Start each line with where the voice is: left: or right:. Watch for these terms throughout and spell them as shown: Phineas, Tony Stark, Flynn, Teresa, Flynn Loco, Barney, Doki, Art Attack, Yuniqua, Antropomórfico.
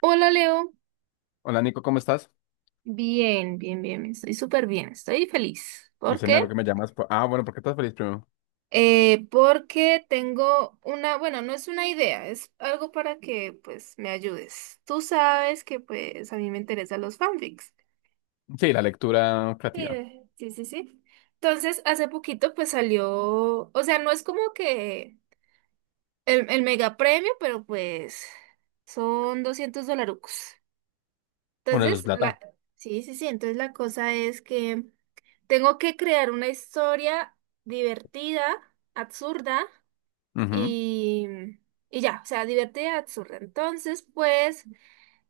right: Hola Leo,
left: Hola Nico, ¿cómo estás?
right: bien, bien, bien, estoy súper bien, estoy feliz.
left: Me
right: ¿Por
left: sé lo
right: qué?
left: que me llamas. Ah, bueno, ¿por qué estás feliz primero?
right: Porque tengo una, bueno, no es una idea, es algo para que pues me ayudes. Tú sabes que pues a mí me interesan los fanfics.
left: Sí, la lectura creativa.
right: Sí, sí, sí, sí. Entonces, hace poquito pues salió, o sea, no es como que el mega premio, pero pues son 200 dolarucos.
left: Bueno, eso es
right: Entonces, la,
left: plata.
right: sí, sí, sí, entonces la cosa es que... Tengo que crear una historia divertida, absurda
left: Ujú.
right: y, y ya, o sea, divertida, absurda. Entonces, pues,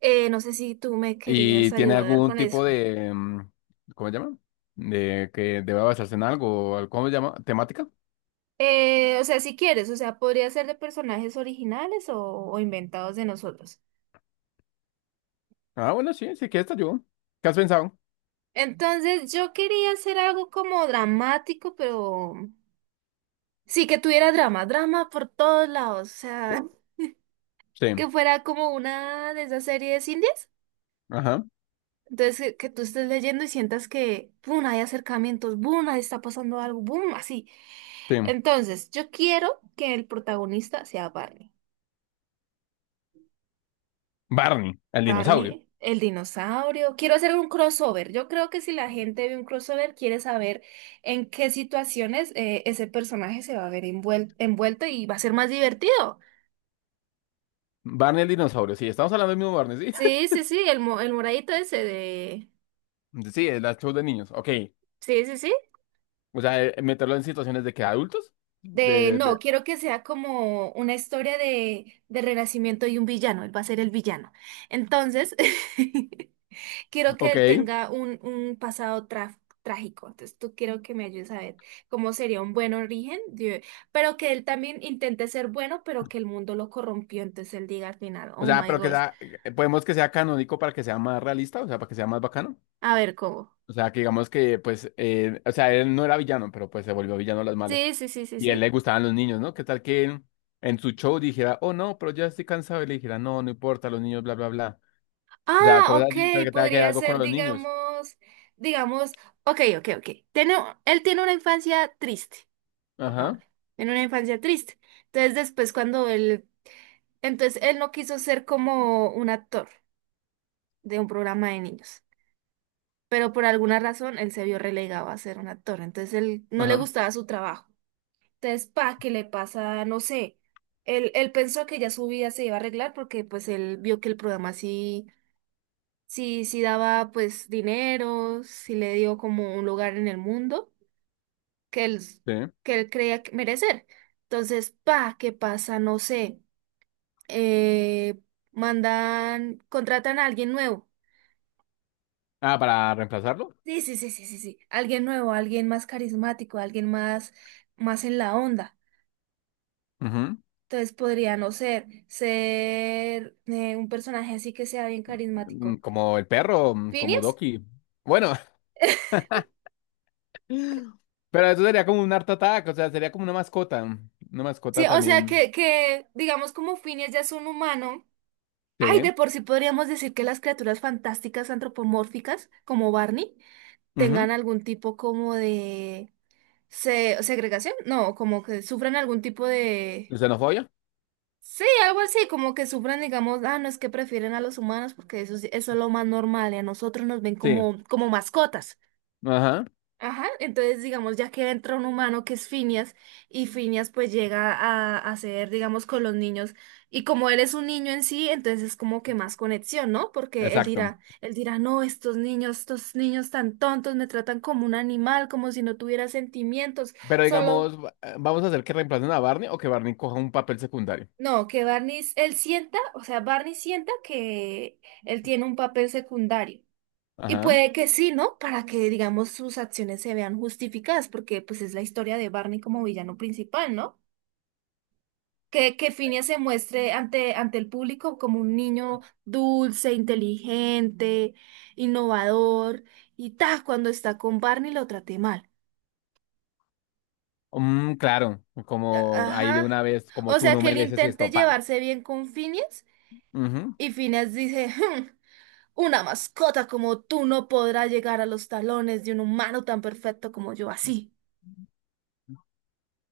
right: no sé si tú me querías
left: ¿Y tiene
right: ayudar
left: algún
right: con eso.
left: tipo de, cómo se llama? De que deba basarse en algo, ¿cómo se llama? ¿Temática?
right: O sea, si quieres, o sea, podría ser de personajes originales o inventados de nosotros.
left: Ah, bueno, sí, sí, que esta yo. ¿Qué has pensado?
right: Entonces, yo quería hacer algo como dramático, pero sí que tuviera drama, drama por todos lados, o sea,
left: Sí,
right: que fuera como una de esas series indies.
left: ajá,
right: Entonces, que tú estés leyendo y sientas que, ¡pum!, hay acercamientos, boom ahí está pasando algo, boom así.
left: sí.
right: Entonces, yo quiero que el protagonista sea Barney.
left: Barney, el dinosaurio.
right: Barney, el dinosaurio. Quiero hacer un crossover. Yo creo que si la gente ve un crossover, quiere saber en qué situaciones ese personaje se va a ver envuelto y va a ser más divertido.
left: Barney el dinosaurio, sí, estamos hablando del mismo Barney, sí.
right: Sí, sí, sí, el, el moradito ese de...
left: Sí, el show de niños, ok.
right: Sí, sí, sí.
left: O sea, meterlo en situaciones de que adultos,
right: De,
left: de, de,
right: no, quiero que sea como una historia de renacimiento y un villano, él va a ser el villano. Entonces, quiero que él
left: ok.
right: tenga un pasado trágico. Entonces, tú quiero que me ayudes a ver cómo sería un buen origen, de- pero que él también intente ser bueno, pero que el mundo lo corrompió. Entonces, él diga al final,
left: O
right: oh
left: sea,
right: my
left: pero que
right: gosh,
left: sea, podemos que sea canónico para que sea más realista, o sea, para que sea más bacano.
right: a ver cómo.
left: O sea, que digamos que, pues, o sea, él no era villano, pero pues se volvió villano a las malas.
right: Sí, sí, sí, sí,
left: Y a él
right: sí.
left: le gustaban los niños, ¿no? ¿Qué tal que en su show dijera, oh, no, pero ya estoy cansado? Y le dijera, no, no importa, los niños, bla, bla, bla. O sea,
right: Ah,
left: cosas
right: ok,
left: así, pero que tenga que ver
right: podría
left: algo con
right: ser,
left: los niños.
right: digamos, digamos, ok, ok, ok. Tiene, él tiene una infancia triste.
left: Ajá,
right: Pongámosle, en una infancia triste. Entonces después cuando él, entonces él no quiso ser como un actor de un programa de niños, pero por alguna razón él se vio relegado a ser un actor, entonces él no le
left: ajá,
right: gustaba su trabajo. Entonces, pa, ¿qué le pasa? No sé. Él pensó que ya su vida se iba a arreglar porque pues él vio que el programa sí, sí, sí daba pues dinero, sí le dio como un lugar en el mundo que él,
left: sí.
right: que él creía que merecer. Entonces, pa, ¿qué pasa? No sé. eh, Mandan, contratan a alguien nuevo.
left: Ah, ¿para reemplazarlo?
right: Sí, sí, sí, sí, sí, sí. Alguien nuevo, alguien más carismático, alguien más, más en la onda.
left: Ujú.
right: Entonces podría no ser, ser un personaje así que sea bien
left: Mm,
right: carismático.
left: como el perro, mm, como
right: ¿Phineas?
left: Doki. Bueno, pero eso sería como un Art Attack, o sea, sería como una mascota. Una
right: Sí,
left: mascota
right: o sea
left: también.
right: que digamos como Phineas ya es un humano. Ay,
left: Sí,
right: de por sí podríamos decir que las criaturas fantásticas antropomórficas, como Barney,
left: ujú.
right: tengan algún tipo como de se segregación, no, como que sufren algún tipo
left: ¿Y
right: de.
left: xenofobia?
right: Sí, algo así, como que sufren, digamos, ah, no es que prefieren a los humanos porque eso, eso es lo más normal y a nosotros nos ven
left: Sí.
right: como, como mascotas.
left: Ajá.
right: Ajá, entonces, digamos, ya que entra un humano que es Phineas y Phineas pues llega a ser, digamos, con los niños y como él es un niño en sí, entonces es como que más conexión, ¿no? Porque
left: Exacto.
right: él dirá, no, estos niños tan tontos me tratan como un animal, como si no tuviera sentimientos,
left: Pero
right: solo...
left: digamos, vamos a hacer que reemplacen a Barney o que Barney coja un papel secundario.
right: No, que Barney, él sienta, o sea, Barney sienta que él tiene un papel secundario. Y
left: Ajá.
right: puede que sí, ¿no? Para que, digamos, sus acciones se vean justificadas, porque pues es la historia de Barney como villano principal, ¿no? Que Phineas se muestre ante el público como un niño dulce, inteligente, innovador, y ta, cuando está con Barney lo trate mal.
left: Mm, claro. Como ahí de
right: Ajá.
left: una vez, como
right: O
left: tú
right: sea,
left: no
right: que él
left: mereces
right: intente
left: esto, pa.
right: llevarse bien con Phineas,
left: Ujú.
right: y Phineas dice, "Hmm, una mascota como tú no podrá llegar a los talones de un humano tan perfecto como yo", así.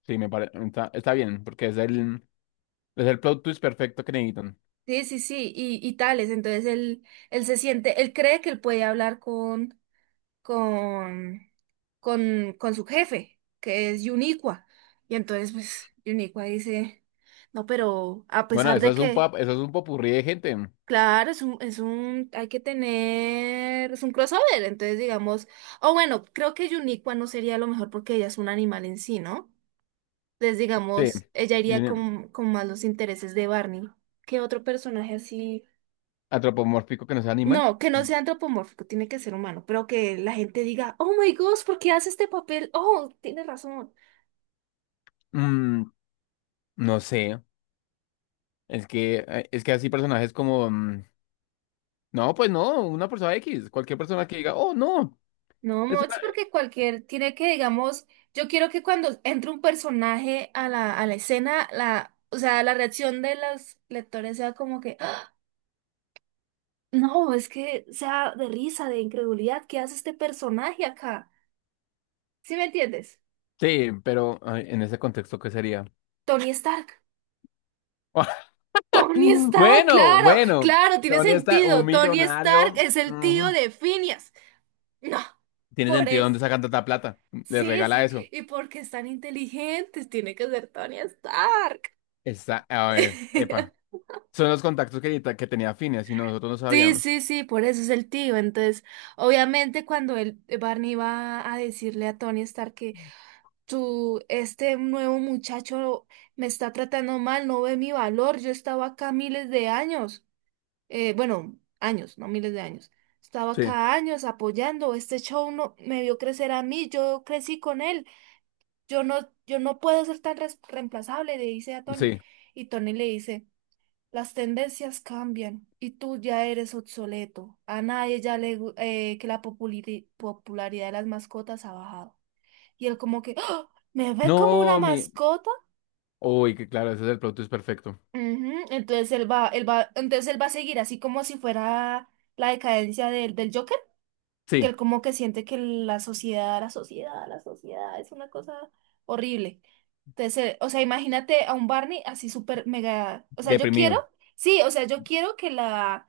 left: Sí, me parece. Está bien, porque es es el plot twist perfecto que necesitan.
right: Sí, sí, sí, y tales. Entonces él se siente, él cree que él puede hablar con, con su jefe, que es Yuniqua. Y entonces, pues, Yuniqua dice, no, pero a
left: Bueno,
right: pesar
left: eso
right: de
left: es un
right: que,
left: eso es un popurrí de gente.
right: claro, es un, hay que tener, es un crossover. Entonces, digamos, o bueno, creo que Yuniqua no sería lo mejor porque ella es un animal en sí, ¿no? Entonces,
left: Sí,
right: digamos, ella iría
left: viene.
right: con más los intereses de Barney. ¿Qué otro personaje así?
left: Antropomórfico que no sea animal.
right: No, que no sea antropomórfico, tiene que ser humano, pero que la gente diga, oh my gosh, ¿por qué hace este papel? Oh, tiene razón.
left: Mm, no sé. Es que así personajes como, no, pues no, una persona X, cualquier persona que diga, oh, no,
right: No,
left: es
right: Moch,
left: una...
right: porque cualquier, tiene que, digamos, yo quiero que cuando entre un personaje a la escena, la, o sea, la reacción de los lectores sea como que, "Ah, no", es que sea de risa, de incredulidad, ¿qué hace este personaje acá? ¿Sí me entiendes?
left: Sí, pero ay, en ese contexto, ¿qué sería?
right: Tony Stark. Tony Stark,
left: Bueno,
right: claro,
left: bueno,
right: claro, tiene
left: Tony está un
right: sentido. Tony Stark
left: millonario,
right: es el tío
left: ujú.
right: de Phineas. No,
left: Tiene
right: por
left: sentido dónde
right: eso.
left: sacan tanta plata. Le
right: Sí,
left: regala
right: sí,
left: eso.
right: y porque es tan inteligentes, tiene que ser Tony Stark.
left: Está, a ver, epa. Son los contactos que tenía Phineas y nosotros no
right: Sí,
left: sabíamos.
right: sí, sí, por eso es el tío. Entonces, obviamente, cuando el Barney va a decirle a Tony Stark que tú, este nuevo muchacho me está tratando mal, no ve mi valor, yo estaba acá miles de años. Bueno, años, no miles de años. Estaba
left: Sí,
right: cada años apoyando, este show no, me vio crecer a mí, yo crecí con él, yo no, yo no puedo ser tan reemplazable, le dice a Tony.
left: sí.
right: Y Tony le dice, las tendencias cambian y tú ya eres obsoleto. A nadie ya que la popularidad de las mascotas ha bajado. Y él como que, "¡Ah! ¿me ve como una
left: No, mi.
right: mascota?".
left: Uy, que claro, ese es el plot twist perfecto.
right: Ujú, entonces él va, entonces él va a seguir así como si fuera la decadencia del, del Joker. Que
left: Sí,
right: él como que siente que la sociedad, la sociedad, la sociedad es una cosa horrible. Entonces, o sea, imagínate a un Barney así súper mega, o sea, yo quiero,
left: deprimido.
right: sí, o sea, yo quiero que la,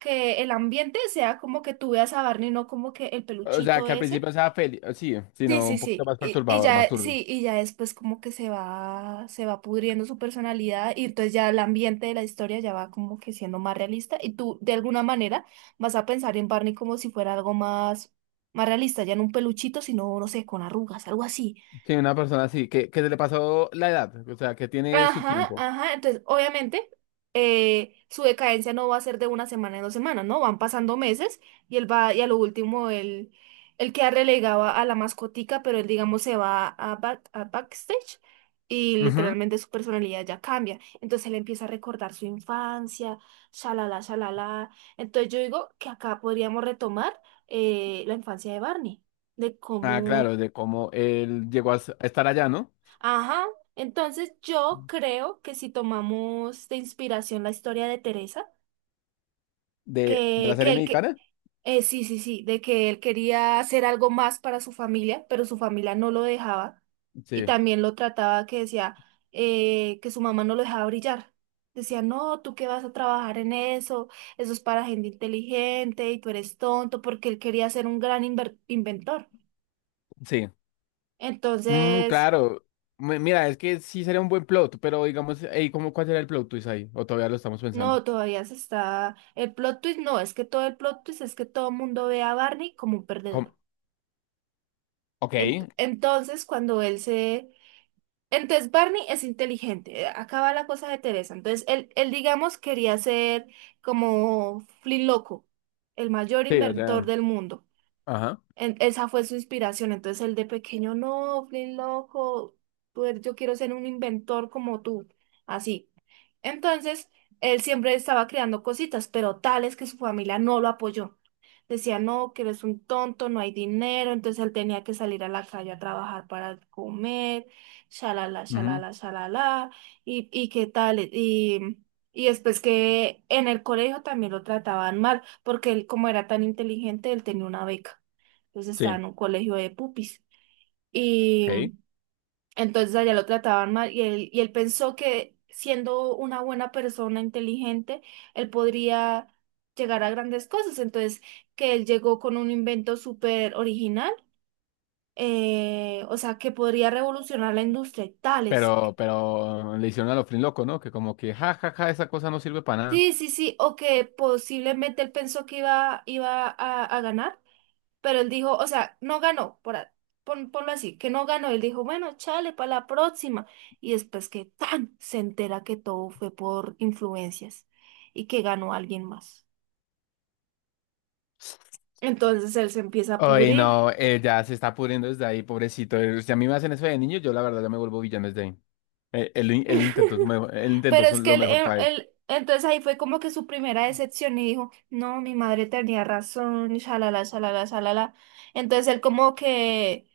right: que el ambiente sea como que tú veas a Barney, no como que el
left: O sea,
right: peluchito
left: que al
right: ese.
left: principio estaba feliz. Sí,
right: Sí,
left: sino
right: sí,
left: un poquito
right: sí.
left: más
right: Y
left: perturbador, más
right: ya,
left: turbio.
right: sí, y ya después como que se va pudriendo su personalidad y entonces ya el ambiente de la historia ya va como que siendo más realista y tú de alguna manera vas a pensar en Barney como si fuera algo más, más realista, ya no un peluchito, sino, no sé, con arrugas, algo así.
left: Sí, una persona así, que se le pasó la edad, o sea, que tiene su
right: Ajá,
left: tiempo.
right: ajá. Entonces, obviamente, su decadencia no va a ser de una semana en 2 semanas, ¿no? Van pasando meses y él va, y a lo último, él queda relegado a la mascotica, pero él, digamos, se va a, a backstage y
left: Ujú.
right: literalmente su personalidad ya cambia. Entonces, él empieza a recordar su infancia, shalala, shalala. Entonces, yo digo que acá podríamos retomar la infancia de Barney, de
left: Ah, claro,
right: cómo.
left: de cómo él llegó a a estar allá, ¿no?
right: Ajá, entonces yo creo que si tomamos de inspiración la historia de Teresa,
left: De la
right: que
left: serie
right: él que,
left: mexicana.
right: sí, sí, sí, de que él quería hacer algo más para su familia, pero su familia no lo dejaba y
left: Sí,
right: también lo trataba que decía que su mamá no lo dejaba brillar. Decía, no, tú qué vas a trabajar en eso, eso es para gente inteligente y tú eres tonto, porque él quería ser un gran inventor.
left: sí. Mm,
right: Entonces...
left: claro. Mira, es que sí sería un buen plot, pero digamos, ey, ¿cómo, cuál será el plot twist ahí? O todavía lo estamos pensando.
right: No, todavía se está. El plot twist no, es que todo el plot twist es que todo el mundo ve a Barney como un perdedor.
left: ¿Cómo?
right: Ent-
left: Ok.
right: entonces, cuando él se. Entonces, Barney es inteligente. Acá va la cosa de Teresa. Entonces, él digamos, quería ser como Flynn Loco, el mayor
left: Sí, o
right: inventor
left: sea,
right: del mundo.
left: ajá,
right: Esa fue su inspiración. Entonces él de pequeño, no, Flynn, loco, tú eres- yo quiero ser un inventor como tú. Así. Entonces, él siempre estaba creando cositas, pero tales que su familia no lo apoyó. Decía, no, que eres un tonto, no hay dinero. Entonces él tenía que salir a la calle a trabajar para comer, shalala,
left: ujú.
right: shalala, shalala, y qué tal. Y después que en el colegio también lo trataban mal, porque él, como era tan inteligente, él tenía una beca. Entonces estaba
left: Sí,
right: en un colegio de pupis. Y
left: ok.
right: entonces allá lo trataban mal y él pensó que siendo una buena persona inteligente, él podría llegar a grandes cosas. Entonces, que él llegó con un invento súper original, o sea, que podría revolucionar la industria y tales.
left: Pero le hicieron a lo Flynn loco, ¿no? Que como que, ja, ja, ja, esa cosa no sirve para nada.
right: Sí, sí, sí, o que posiblemente él pensó que iba, iba a ganar. Pero él dijo, o sea, no ganó, por, a- ponlo así, que no ganó. Él dijo, bueno, chale, para la próxima. Y después que tan se entera que todo fue por influencias y que ganó alguien más. Entonces él se empieza a
left: Ay,
right: pudrir.
left: no, ya se está pudriendo desde ahí, pobrecito. Si a mí me hacen eso de niño, yo la verdad ya me vuelvo villano desde ahí. Él, in- él intentó su mejo- él intentó
right: Pero
left: su-
right: es que
left: lo
right: él,
left: mejor para él.
right: entonces ahí fue como que su primera decepción y dijo, no, mi madre tenía razón, y shalala, shalala, shalala. Entonces él como que,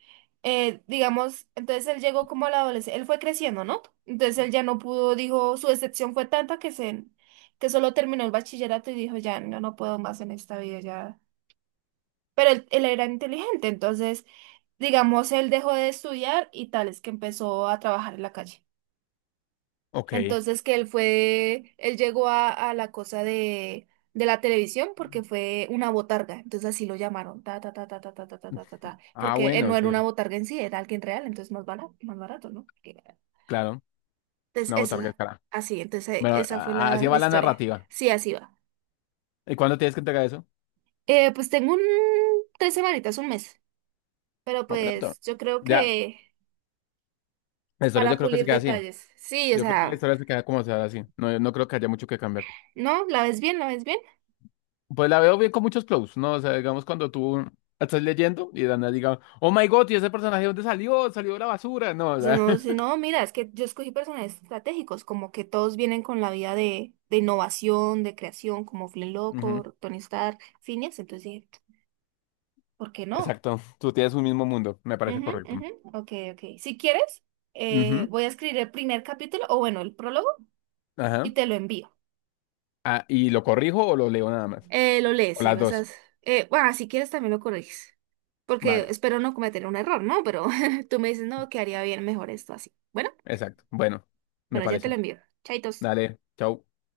right: digamos, entonces él llegó como a la adolescencia, él fue creciendo, ¿no? Entonces él ya no pudo, dijo, su decepción fue tanta que se, que solo terminó el bachillerato y dijo, ya, no, no puedo más en esta vida, ya. Pero él era inteligente, entonces, digamos, él dejó de estudiar y tal, es que empezó a trabajar en la calle.
left: Ok.
right: Entonces que él fue, él llegó a la cosa de la televisión porque fue una botarga, entonces así lo llamaron, ta, ta, ta, ta, ta, ta, ta, ta, ta, ta, ta,
left: Ah,
right: porque él
left: bueno,
right: no era
left: sí,
right: una botarga en sí, era alguien real, entonces más barato, ¿no? Que-
left: claro.
right: Entonces,
left: Una
right: eso,
left: botarga cara.
right: así, entonces
left: Bueno,
right: esa fue
left: así
right: la, la
left: va la
right: historia.
left: narrativa.
right: Sí, así va.
left: ¿Y cuándo tienes que entregar eso?
right: Pues tengo un, 3 semanitas, un mes, pero
left: Un minuto.
right: pues yo creo
left: Ya,
right: que
left: la historia
right: para
left: yo creo que se
right: pulir
left: queda así.
right: detalles, sí, o
left: Yo creo que la
right: sea,
left: historia se queda como sea así. No, no creo que haya mucho que cambiar.
right: ¿no? ¿La ves bien? ¿La ves bien?
left: Pues la veo bien con muchos close, ¿no? O sea, digamos cuando tú estás leyendo y de la nada diga, oh my God, ¿y ese personaje dónde salió? Salió de la basura. No, o
right: Si
left: sea.
right: no, si no, mira, es que yo escogí personajes estratégicos, como que todos vienen con la vida de innovación, de creación, como Flynn Loco, Tony Stark, Phineas, entonces dije, ¿por qué no?
left: Exacto, tú tienes un mismo mundo, me parece
right: Ujú,
left: correcto.
right: ujú, ok, ok. Si quieres,
left: Ujú,
right: voy a escribir el primer capítulo, o bueno, el prólogo,
left: ajá.
right: y te lo envío.
left: Ah, ¿y lo corrijo o lo leo nada más?
right: Lo
left: O
right: lees y
left: las
right: vas a...
left: dos.
right: bueno, si quieres también lo corriges, porque
left: Vale,
right: espero no cometer un error, ¿no? Pero tú me dices, no, quedaría bien mejor esto así. Bueno,
left: exacto. Bueno, me
right: bueno, ya te
left: parece.
right: lo envío. Chaitos.
left: Dale, chao.